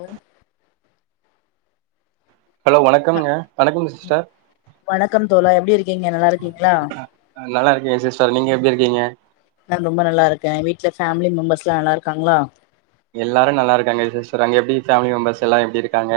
ஆ hello வணக்கம்ங்க வணக்கம் sister நீங்க நல்லா இருக்கீங்களா க்கேன் சிஸ்டர் நீங்க எப்படி இருக்கீங்க நா ரொம்ப நல்லா இருக்கேன் வீட்டுல ஃபேமிலி மெம்பர்ஸ் எல்லா நல்லா இருக்காங்களா எல்லாரு நல்லா இருக்காங்க சிஸ்டர் அங்க எப்படி ஃபேமிலி மெம்பர்ஸ் எல்லா எப்படி இருக்காங்க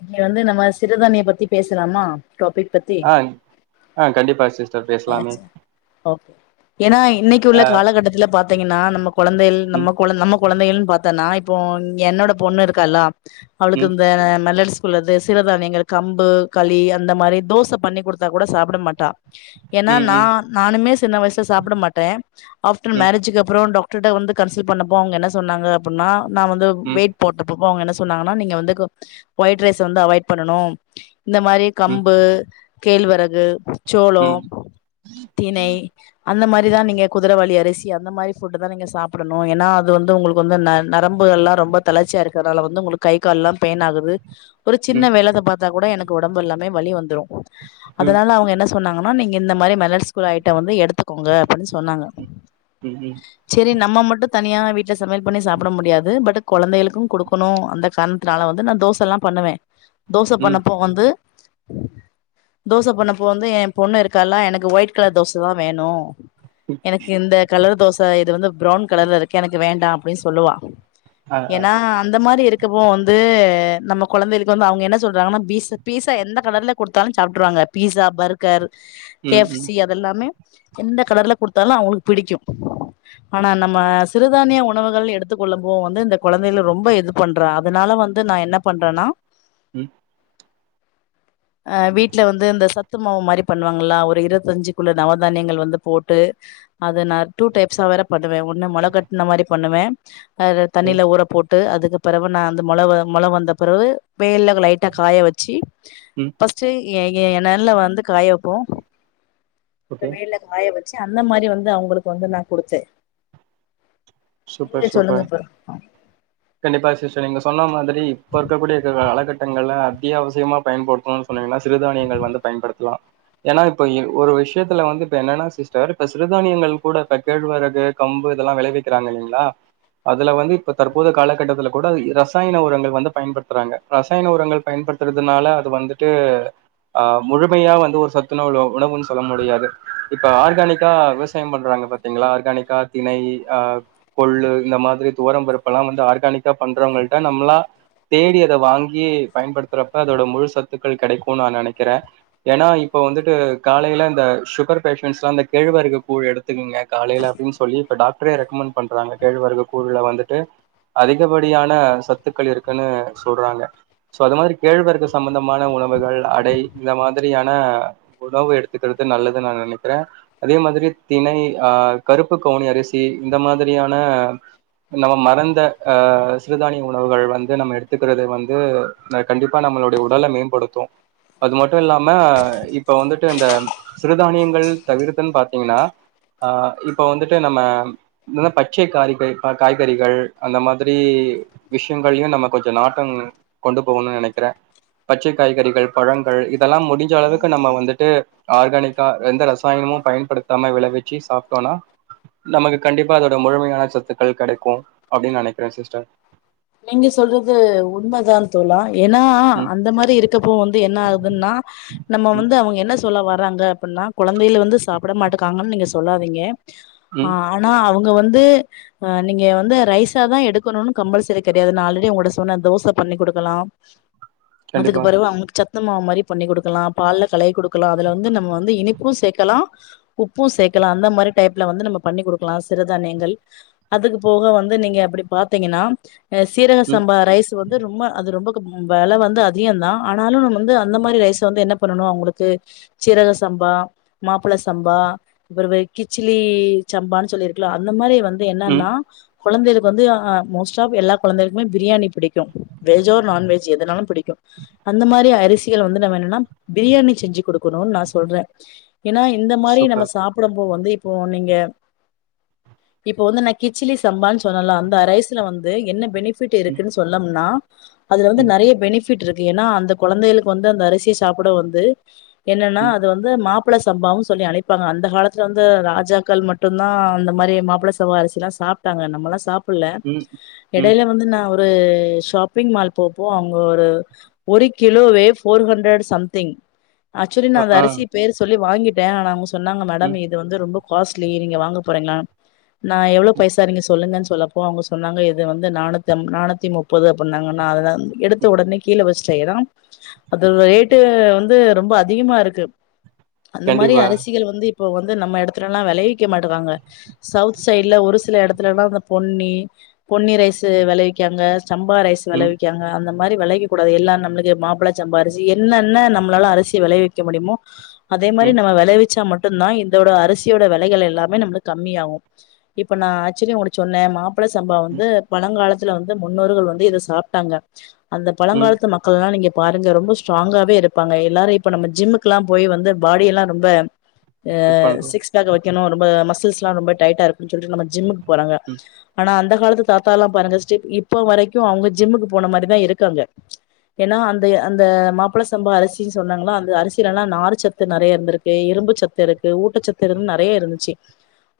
இன்னைக்கு வந்து நம்ம சிறுதானிய பத்தி பேசலாமா டாபிக் பத்தி ஆ ஆ கண்டிப்பா சிஸ்டர் பேசலாமே ஆசே ஓகே ஏன்னா இன்னைக்கு உள்ள ஆ காலகட்டத்துல பாத்தீங்கன்னா நம்ம குழந்தைகள் நம்ம ம் குழ நம்ம குழந்தைகள் பாத்தோனா இப்போ என்னோட பொண்ணு இருக்கால அவளுக்கு ம் அந்த மெலடிஸ்குளது சிறுதானியங்கள் கம்பு களி அந்த மாதிரி தோச பண்ணி குடுத்தா கூட சாப்பிட மாட்டா ஏன்னா ம் ம் நான் நானுமே சின்ன வயசுல சாப்பிட மாட்டேன் ஆஃப்டர் ம் மேரேஜுக்கு அப்புறம் டாக் டர்ட்ட வந்து கன்சல்ட் பண்ணப்போ அவுங்க என்ன சொன்னாங்க அப்டின்னா நான் வந்து ம் வெயிட் போட்டு போ ங்க என்ன சொன்னாங்கன்னா நீங்க வந்து ஒயிட் ரைஸ் வந்து அவாய்ட் பண்ணனு இந்த மாதிரி ம் கம்பு கேழ்வறகு சோளோ ம் தினை அந்த மாதிரிதான் நீங்கள் குதிரவாலி அரிசி அந்த மாதிரி ஃபுட்டு தான் நீங்க சாப்பிடணும் ஏன்னா அது வந்து உங்களுக்கு வந்து ந நரம்புகள்ல்லாம் ரொம்ப தளர்ச்சியா இருக்கிறதுனால வந்து உங்களுக்கு கை கால்லாம் பெயின் ஆகுது ஒரு ம் சின்ன ம் வேலத்த பார்த்தா கூட எனக் ஒடம்பு எல்லாமே வலி வந்துரும் அதனால அவங்க என்ன சொன்னாங்கன்னா நீங்க இந்த மாதிரி மெலட்ச் குல ஐட்டம் வந்து எடுத்துக்கோங்க அப்படின்னு சொன்னாங்க ம் ம் ம் சரி நம்ம மட்டு தனியான வீட்டு சமையல் பண்ணி சாப்பிட முடியாது பட் குழந்தைகளுக்கு கொடுக்கணு அந்த காரணத்தினால வந்து நா தோசல்லா பண்ணுவ தோச ம் பண்ணப்போ வந்து தோச பண்ணப்போ வந்து என் பொண்ணு இருக்கால்லா எனக்கு ஒயிட் கலர் தோச தா வேணு எனக்கு இந்த கலர் தோசை ச இது வந்து ப்ரவுன் கலர்ல இருக்கு எனக்கு வேண்டா அப்படின்னு சொல்லுவா ஆ ஆ ஏன்னா அந்த மாதிரி இருக்கப்போ வந்து நமக்கு குழந்தைகளுக்கு வந்து அவங்க என்ன சொல்றாங்கன்னா பீஸ பீஸா எந்த கலர்ல கொடுத்தாலும் சாப்பிட்டுருவாங்க பீஸா பர்கர் கே ம் எஃப் ம் சி அதெல்லாமே எந்த கலர்ல குடுத்தாலு அவங்களுக்கு பிடிக்கு ஆனா நம்ம சிறுதானிய உணவுகள்னு எடுத்துக் கொள்ளம் போ வந்து இந்த கொழந்தைல ரொம்ப இது பண்ற அதனால வந்து நா என்ன பண்றேனா உம் அ வீட்டுல வந்து இந்த சத்து மாவு மாரி பண்ணுவாங்களா ஒரு இருபத்தஞ்சு குள்ள நவதானியங்கள் வந்து போட்டு அத நா டூ டைப்ஸா வேற பண்ணுவே ஒண்ணு மொள கட்டுன மாரி பண்ணுவே அத ஓகே தண்ணியில ஊர போட்டு டு அதுக்கு பேறவு நா அந்த மொளவு மொளவு வந்த பிறவு வெயலில லைட்டா காய வச்சு ம் ஃபர்ஸ்ட்டு ஏ என் என்னல்ல வந்து காய வெப்போ ஓகே அப்பறமேல வாய வெ அந்த மாதிரி வந்து அவங்களுக்கு வந்து நா கொடுத்தேன் சூப்பர் சூப்பர் கண்டிப்பா சிஸ்டர் நீங்க சொன்ன மாதிரி இப்ப இருக்கக்கூடிய காலகட்டங்கள அத்தியாவசியமா பயன்படுத்தணும்னு சொன்னீங்கன்னா சிறுதானியங்கள் வந்து பயன்படுத்தலா ஏன்னா இப்ப ஒரு விஷயத்துல வந்து இப்ப என்னன்னா சிஸ்டர் இப்ப சிறுதானியங்கள் கூட இப்ப கேழ்வரகு கம்பு இதெல்லா விளைவிக் கிறாங்க இல்லைங்களா அதுல வந்து இப்ப தற்போது காலகட்டத்துல கூட ரசாயன உரங்கள் வந்து பயன்படுத்துறாங்க ரசாயன உரங்கள் பயன்படுத்துறதுனால அது வந்துட்டு அஹ் முழுமையா வந்து ஒரு சத்துணவுல உணவுன்னு சொல்ல முடியாது இப்ப ஆர்கானிக்கா விவசாயம் பண்றாங்க பாத்தீங்களா ஆர்கானிக்கா திணை ஆஹ் கொள்ளு இந்த மாதிரி துவரம் பருப்புலாம் வந்து ஆர்கானிக்கா பண்றவங்கள்ட்ட நம்மளா தேடி அத வாங்கி பயன்படுத்துறப்ப அதோட முழு சத்துக்கள் கிடைக்கும் நா நினைக்கிறேன் ஏன்னா இப்ப வந்துட்டு காலையில இந்த ஷுகர் பேஷன்ட்ஸ்லாம் இந்த கேழ்வரகு கூழ் எடுத்துக்ங்க காலையில அப்படின்னு சொல்லி இப்ப டாக்ட்ரே ரெக்கமெண்ட் பண்றாங்க கேழ்வரகு கூழ்ல வந்துட்டு அதிகபடியான சத்துக்கள் இருக்குன்னு சொல்றாங்க சோ அதுமாதிரி கேழ்வரகு சம்பந்தமான உணவுகள் அடை இந்த மாதிரியான உணவு எடுத்துக்கிறது நல்லது நா நினைக்கிறே அதே மாதிரி திணை அ கருப்பு கவுனி அரிசி இந்த மாதிரியான நம்ம மறந்த அஹ் சிறுதானிய உணவுகள் வந்து நம்ம எடுத்துக்குறத வந்து கண்டிப்பா நம்மளுடைய உடல மேம்படுத்தும் அது மட்டும் இல்லாம இப்ப வந்துட்டு இந்த சிறுதானியங்கள் தவிர் துன்னு பாத்தீங்கன்னா அஹ் இப்ப வந்துட்டு நம்ம பச்சை காறிகை காய்கறிகள் அந்த மாதிரி விஷயங்கள்யும் நம்ம கொஞ்சம் நாட்டம் கொண்டு போகணும்னு நினைக்கிறே பச்சை காய்கறிகள் பழங்கள் இதெல்லா முடிஞ்ச அளவுக்கு நம்ம வந்துட்டு ஆர்கானிக்கா எந்த ரசாயனமும் பயன்படுத்தாம விளைவிச்சு சாப்பட்டோனா நமக்கு கண்டிப்பா அதோட முழுமையான சத்துக்கள் கெடைக்கும் அப்படின்னு நெனைக்கிறே சிஸ்டர் நீங்க சொல்றது உண்மதா தோலா ஏன்னா ம் அந்த மாதிரி இருக்கப்போ வந் து என்ன ஆகுதுன்னா நம்ம ம் வந்து அவங்க என்ன சொல்ல வர்றாங்க அப்புட்ன்னா குழந்தையில வந்து சாப்பிட மாட்டுக்காங்கன்னு நீங்க சொல்லாதீங்க ம் ஆஹ் ஆனா அவுங் வுங்க வந்து நீங்க வந்து ரைசா தா எடுக்கணும் கம்பல்சரி கிடையாதுண்ணா ஆல்ரெடி உங்கட்டா சொன்னே தோச பண்ணி குடுக்கலாம் அதுக்கு கண்டிப்பா பெறவு அவனுக்கு சத் சத்துமாவு மாரி பண்ணி குடுக்கலா பால்ல களய கொடு க்கலாம் அதுல வந்து நம்ம வந்து இனிப்பும் சேக்கலாம் உப்பும் சேர்க்கலா அந்த மாதிரி டைப்ல வந்து நம்ம பண்ணி குடுக்கலா சிறுதானியங்கள் அதுக்கு போக வந்து நீங்க அப்படி பாத்தீங்கன்னா சீரக ம் சம்பா ரைஸ் வந்து ரொம்ப அது ரொம்ப இப்ப வெல வந்து அதிகந்தா ஆனாலு நம்ம வந்து அந்த மாரி ரைசை வந்து என்ன பண்ணனு அவங்களுக்கு சீரக சம்பா, மாப்பிள சம்பா, பிறவு கிச்சிலி சம்பான்னு சொல்லிருக்குல்ல அந்த மாரி வந் து ம் என்னன்னா கொழந்தைகளுக்கு வந்து அ மோஸ்ட் ஆஃப் எல்லா கொழந்தைகளுக்குமே பிரியாணி பிடிக்கு வெஜ் ஆர் நான்வெஜ் எதுனாலு பிடிக்கு அந்த மாரி அரிசிகள் வந்து நம்ம என்னன்னா பிரியாணி செஞ்சு குடு க்குணுனு நா சொல்றே ஏன்னா இந்த மாரி நம்ம சூப்பர் சாப்புடும்போ வந்து இப்போ நீங்க இப்போ வந்து நா கிச்சிலி சம்பான்னு சொன்னல்ல அந்த ரைஸ்ல வந்து என்ன ஃபிட் ம் இருக்குன்னு சொன்னோம்னா அதுல வந்து ம் நெறைய பெனி ஃபிட் இருக்கு ஏன்னா அந்த கொழந்தைகளுக்கு வந்து அந்த அரிசி சாப்புட வந்து என்னன்னா ம் அது வந்து மா மாப்பிள சம்பாவு சொல்லி அழைப்பாங்க அந்த காலத்துல வந்து ராஜாக்கள் மட்டும்தா அந்த மாரி மாப்பிள சம்பா அரிசில்லா சாப்ட்டாங்க நம்மல்லா சாப் புட்ல ம் ம் எடையில வந்து நா ஒரு ஷாப்பிங் மால் போப்போ அங்க ஒரு ஒரு கிலோவே ஃபோர் ஹண்ட்ரட் சம்திங் ஆக்சுவலி நா ஆ அந்த ஆ, அரிசி பேர் சொல்லி வாங்கிட் ட ஆனா அவங்க சொன்னாங்க மேடம் ம் இது வந்து ரொம்ப காஸ்ட்லி நீங்க வாங்க போறெங்ளா நான் எவ்ளோ பைசா நீங்க சொல்லுங்கன் சொல்லப்போ அவுங்க சொன்னாங்க வந்து நானூத்தி அம் நானூத்தி முப்பது அப்டினாங்க நா அத எடுத்த ஒடனே கீழ வச்சிட் செய்யறாம் அது ரேட்டு வந்து ரொம்ப அதிகமாருக்கு அந்த மாரி கண்டிப்பா அரசிகள் வந்து இ இப்போ வந்து நம்ம எடத்துலல்லா வெளைவி க்க மாட்டேங்காங்க சவுத் சைடுல ஒரு சில எடத்துலெலா அந்த பொன்னி பொன்னி ரைஸு வெளைவிக்காங்க சம்பா ரைஸ் ம் வெளவிக்காங்க அந்த மாரி வெள கூடாது எல்லா நம்மளுக்கு மாப்ள சம்பா அரிசி என்னென்ன நம்மளால அரிசிய வெளைவிக்க முடிமோ அதே மாரி ம் நம்ம வெளவிச்சா மட் டுந்தா இந்தோட அரிசியோட வெலைகள் எல்லாமே நம்ளுக்கு கம்மியாவு இப்ப நா ஆக்சுவ்லி உங்கிட்ட சொன்னே மாப்ள சம்பா வந் து ம் பலங்காலத் துல வந்து முன்னோர்கள் வந்து இத சாப்ட்டாங்க அந்த ம் பலங்காலத்து மக்கள்லா நீங்க பாருங்க ரொம்ப ஸ்ட்ராங்காவே இருப்பாங்க எல்லாரையு‌ இப்ப நம்ம ஜிம்முக்குலா போய் வந்து பாடியலா ரொம்ப ஃபிட் அஹ் பண்றோ சிக்ஸ் பேக்க வைக்கணு ரொம்ப மஸ் துஸ்லா ரொம்ப டைட்டாருக் சொல்ட்டு நம்ம ஜிம்முக்கு போறாங்க ம் ஆனா அந்த [unintelligible] தாத்தாலா பாருங்க ஸ்டா இப்ப வரைக்கு அவங்க ஜிம்முக்கு போன மாரிதா இருக்காங்க ஏன்னா அந்த அந்த மாப்புள சம்பா அரிசின்னு சொன்னாங்களா அந்த அரிசியிலலா நாரு சத்து நெறைய இருந்துருக்கு இரும்பு சத்து இருக்கு ஊட்டச்சத்து இருந் நெறைய இருந்துச்சி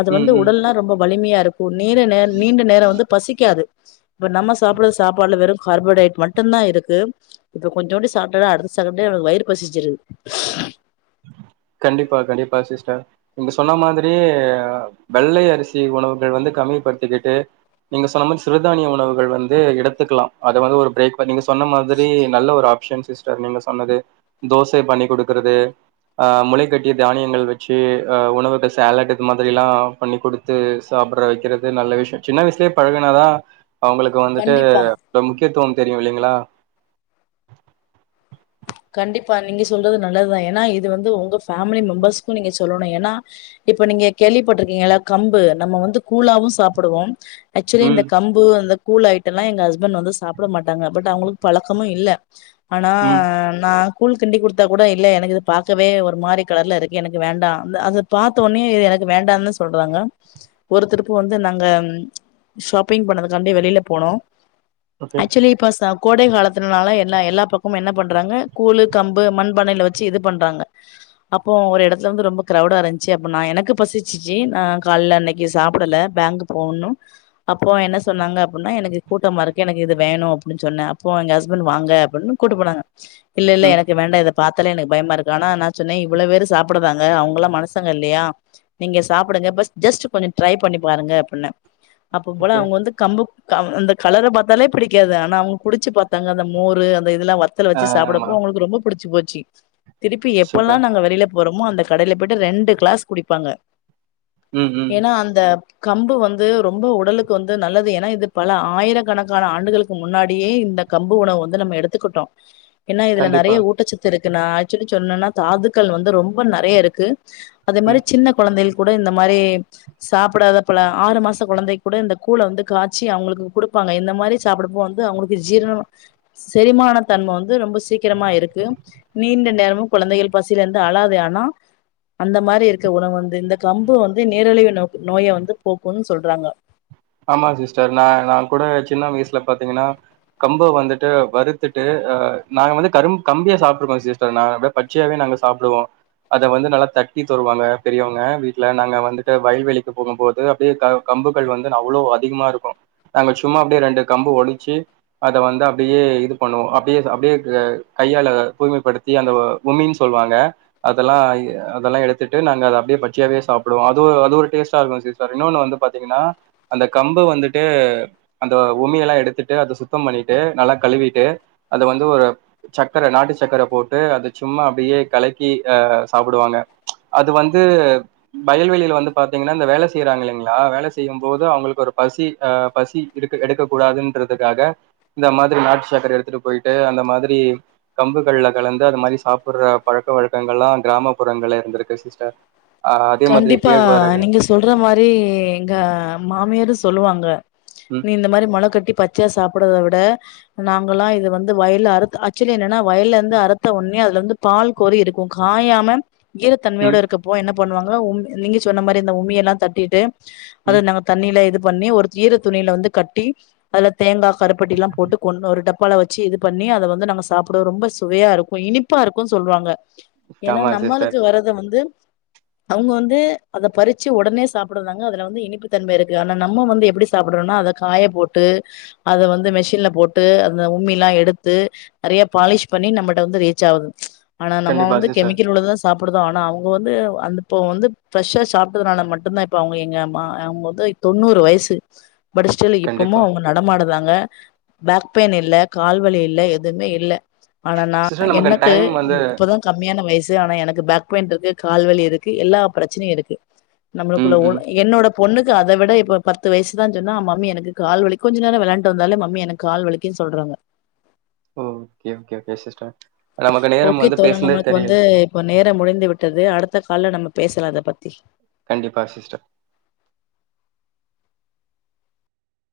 அது ம் வந்து ம் உடல்னா ரொம்ப வலிமையாருக்கு நீர நே நீண்ட நேரோ வந்து காது இப்ப நம்ம சாப்புற சாப்பாடுல வெறு கார்போடைட் மட்டுந்தா இருக்கு இப்ப கொஞ்சோன்டு சாப்டாதா அடுத்த செகன்டே வயிறு பசிச்சிரு கண்டிப்பா கண்டிப்பா சிஸ்டர் நீங்க சொன்ன மாதிரியே வெள்ளை அரிசி உணவுகள் வந்து கம்மிப்படுத்திக்கிட்டு நீங்க சொன்ன மாரி சிறுதானிய உணவுகள் வந்து எடுத்துக்கலா அது வந்து ஒரு பிரேக் நீங்க சொன்ன மாதிரி நல்ல ஒரு ஆப்ஷன்ஸ் சிஸ்டர் நீங்க சொன்னது தோசை பண்ணி குடுக்குறது அஹ் முளை கட்டிய தானியங்கள் வச்சி அஹ் உணவுகள் சேலட் இது மாதிரி எல்லா பண்ணி கொடுத்து சாப்புட்ற வைக்கிறது நல்ல விஷயோ சின்ன வயசுலயே பழகுனாதா அவங்களுக்கு வந்துட்டு கண்டிப்பா அஹ் முக்கியத்துவம் தெரியு இல்லைங்களா கண்டிப்பா நீங்க சொல்றது நல்லதுதா ஏன்னா இது வந்து உங்க ஃபேமிலி மெம்பர்ஸ்கு நீங்க சொல்லணு ஏன்னா இப்ப நீங்க கேள்விப்பட்டிருக்கீங்கல கம்பு நம்ம வந்து கூலாவு சாப்புடுவோம் ஹக்சுவலி இந்த ம் கம்பு அந்த கூல் ஐட்டோல்ல எங்க ஹஸ்பண்ட் வந்து சாப்புட மாட்டங்க பட் அவங்களுக்கு பலக்கமு இல்ல ஆனா ம் அஹ் கூல் கிண்டி கொடுத்தா கூட இல்ல எனக்கு இது பாக்கவே ஒரு மாரி கலர்ல இருக்கு எனக்கு வேண்டா அந்த அத பாத்த ஒன்னயே இது எனக்கு வேண்டான்னு சொல்றாங்க ஒரு திருப்பு வந்து நாங்க ஷாப்பிங் பண்ணதுக்காண்டி வெளியில போனோ ஓகே ஹக்சுவலி இப்போ சம் கோடை காலத்தின்னால எல்லா எல்லா பக்கமு என்ன பண் றாங்க கூலு கம்பு மண்பானைல வச்சு இது பண்றாங்க அப்போ ஒரு எடத்துல வந்து ரொம்ப க்ரவுடாரின்ச்சி அப்ப நா எனக்கு பசிச்சிச்சி நா கால்ல அன்னைக்கு சாப்புடல பேங்கு போனு அப்போ என்ன சொன்னாங்க அப்புன்னா எனக்கு கூட்டமாருக்கு எனக்கு இது வேணு‌ அப்டீன்னு சொன்ன அப்போ எங்க ஹஸ்பண்ட் வாங்க அப்புட்னு‌ கூட்டு போனாங்க இல்ல இல்ல ம் எனக்கு வேண்டா இத பாத் த்துல எனக்கு பயமாருக்கு ஆனா சொன்னே இவ்வளவு பேரு சாப்புடுறாங்க அவங்களா மனசங்க இல்லையா நீங்க சாப்புடுங்க பஸ்ட் ஜஸ்ட் கொஞ்சோ ட்ரை பண்ணி பாருங்க அப்பிட்ன அப்பம்போல ஓகே அவுங்க வந்து கம்பு அஹ் அந்த கலர பாத்தாலே பிடிக்காது ஆனா அவங்க குடிச்சு பாத்தாங்க அந்த மோரு அந்த இதுல்லா வா துல வச்சு ஆமா சாப்புடப்போ அவங்களுக்கு ரொம்ப புடிச்சு போச்சி திருப்பி எப்பல்லா சூப்பர் நாங்க வெளில போறோமோ அந்த கடையில போயிட்டு ரெண்டு கிளாஸ் குடிப்பாங்க ம் ம் ஏன்னா அந்த கம்பு வந்து ரொம்ப உடலுக்கு வந்து நல்லது ஏன்னா இது பல ஆயிரக்கணக்கான ஆண்டுகளுக்கு முன்னாடியே இந்த கம்பு உணவு வந்து நம்ம எடுத்துக்கிட்டோ ஏன்ன இதுல நிறைய கண்டிப்பா ஊட்டச்சத்து இருக் து நா ஆக்சுலி சொல்னுனா தாதுக்கள் வந்து ரொம்ப நறையாருக்கு அது ம் மாரி சின்ன கொழந்தைகள் கூட இந்த மாரி சாப்பிடாதப்பலா ஆறு மாச கொழந்தைக்கு கூட இந்த கூழ வந்து காச்சி அவுங்களுக்கு குடுப்பாங்க இந்த மாரி சாப்புடப்போ வந்து அவங்களுக்கு ஜீரண செரிமானத் தன்ம வந்து ரொம்ப சீக்கிரமா இருக்கு நீண்ட நேரமு குழந்தைகள் பசியில இருந்து அழாது ஆனா அந்த மாரி இருக்க உணவு வந்து இந்த கம்பு வந்து நீரிழிவு நோ நோய வந்து போக்குன் சொல்றாங்க ஆமாங் சிஸ்டர் நா நா கூட சின்ன வயசுல பாத்திங்கனா கம்ப வந்துட்டு வறுத்துட்டு அ நாங்க வந்து கரும் கம்பயே சாப்ட்ருக்கோ சிஸ்டர் நா அத பச்சையாவே நாங்க சாப்டுவோ அத வந்து நல்லா தட்டி தருவாங்க பெரியவங்க வீட்ல நாங்க வந்துட்டு வயல்வெளிக்கு போகும் போது அப்டியே க கம்புகள் வந் து அவ்ளோ அதிகமா இருக்கு நாங்க சும்மா அப்டியே ரெண்டு கம்பு ஒடிச்சு அத வந்து அப்டியே இது பண்ணுவோ அப்டியே அப்டியே க கையால தூய்மைப்படுத்தி அந்த உமின் சொல்லுவாங்க அதெல்லா அதெல்லா எடுத்துட்டு நாங்க அத அப்டியே பச்சையாவே சாப்டுவோ அது அது ஒரு டேஸ்டா இருக்கு சிஸ்டர் இன்னொனு வந்து பாத்திங்கனா அந்த கம்பு வந்துட்டு அந்த உமியெலா எடுத்துட்டு அத சுத்தம் பண்ணிட்டு நல்லா கழுவிட்டு அத வந்து ஒரு சக்கர நாட்டு சக்கர போட்டு அத சும்மா அப்டியே கலக்கி அ சாப்புடுவாங்க அது வந்து வயல்வெளில வந்து பாத்திங்கனா இந்த வேல செய்றாங்க இல்லைங்ளா வேல செய்யும் போது அவுங்களுக்கு ஒரு பசி அ பசி எடுக் எடுக்க கூடாதுன்றதுக்காக இந்த மாதிரி நாட்டு சக்கரை எடுத்துட்டு போயிட்டு அந்த மாதிரி கம்புகள்ல கலந்து அந்த மாரி சாப்படுற பழக்க வழக்கங்கள்லா கிராமப்புறங்கள்ல இருந்திருக்கு சிஸ்டர் ஆ அதே மாதிரி கண்டிப்பா கேழ்வரகு நீங்க சொல்ற மாரி எங்க மாமியாரு சொல்லுவாங்க ம் நீ இந்த மாரி மொள கட்டி பச் சையா சாப்படறத விட நாங்கல்லா இது வந்து வயல்ல அறுத் ஆக்சுவ்லி என்னனா வயல்ல இருந்து அறுத்த உடனியே அது ல வந்து பால் கோரி இருக்கு காயாம ஈரத்தன்மையோட ம் இருக்கப்போ என்ன பண்ணுவாங்கலா உ நீங்க சொன்ன மாரி அந்த உமியெல்லா தட்டிட்டு அது ம் நம்ம தண்ணியில இது பண்ணி ஒரு ஈரத்துணில வந்து கட்டி அதுல தேங்கா கருப்பட்டில்லா போட்டு கொண் ஒரு டப் ஒல வச்சு இது பண்ணி அத வந்து நாங்க சாப்புடுவோ ரொம்ப சுவையா இருக்கு இனிப்பா இருக்குனு சொல்லுவாங்க ஏன்னா ஆமா சிஸ்டர் நம்மளுக்கு வறது வந்து அவங்க வந்து அத பறிச்சு ஒடனே சாப்பிடுறாங்க அதுல வந்து இனிப்பு தன்மை இருக்கு ஆனா நம்ம வந்து எப்டி சாப்பிடுறோம்னா அத காய போட்டு அத வந்து மெஷின்ல போட்டு அந்த உம்மி எல்லா எடுத்து நறைய பாலிஷ் பண்ணி நம்மள்ட்ட வந்து ரீச் ஆவுது ஆனா நம்ம கண்டிப்பா வந்து சிஸ்டர் கெமிக்கல் உள்ளததா சா சாப்பிடுதோ ஆனா அவங்க வந்து அந்த இப்போ வந்து ஃப்ரெஷ்ஷா சாப்பிட்டதுனால மட்டுந்தா இப்ப அவங்க எங்க மா அவங்க வந்து தொண்ணூறு வயசு பட் ஸ்டில் இப்பமு கண்டிப்பா அவங்க நடமாடுதாங் க பேக் பெயின் இல்ல, கால்வலி இல்ல எதுமே இல்ல ஆனா நா சிஸ்டர் நமக்கு எனக்கு டைம் வந்து இப்பதா கம்மியான வயசு து ஆனா எனக்கு பேக் பெயின் இருக்கு கால்வலி இருக் கு எல்லா பிரச்சனையு இருக்கு நம்மளுக்குள்ள ம் ஒட ம் என்னோட பொண்ணுக்கு அத விட இப்ப பத்து வயசுதா சொன்னா மம்மி எனக்கு கால் வலி கொஞ்ச நேரம் விளயாண்டு வந்தாலே மம்மி எனக்கு கால் வலிக்கினு சொல்றாங்க ஓகே ஓகே ஓகே சிஸ்டர் நமக்கு நேரம் ஓகே வந்து தோழா பேசுனதே நம்மளுக்கு வந்து தெரியல இப்ப நேரம் முடிந்து விட்டது அடுத்த கால்ல நம்ம பேசலா இத பத்தி கண்டிப்பா சிஸ்டர்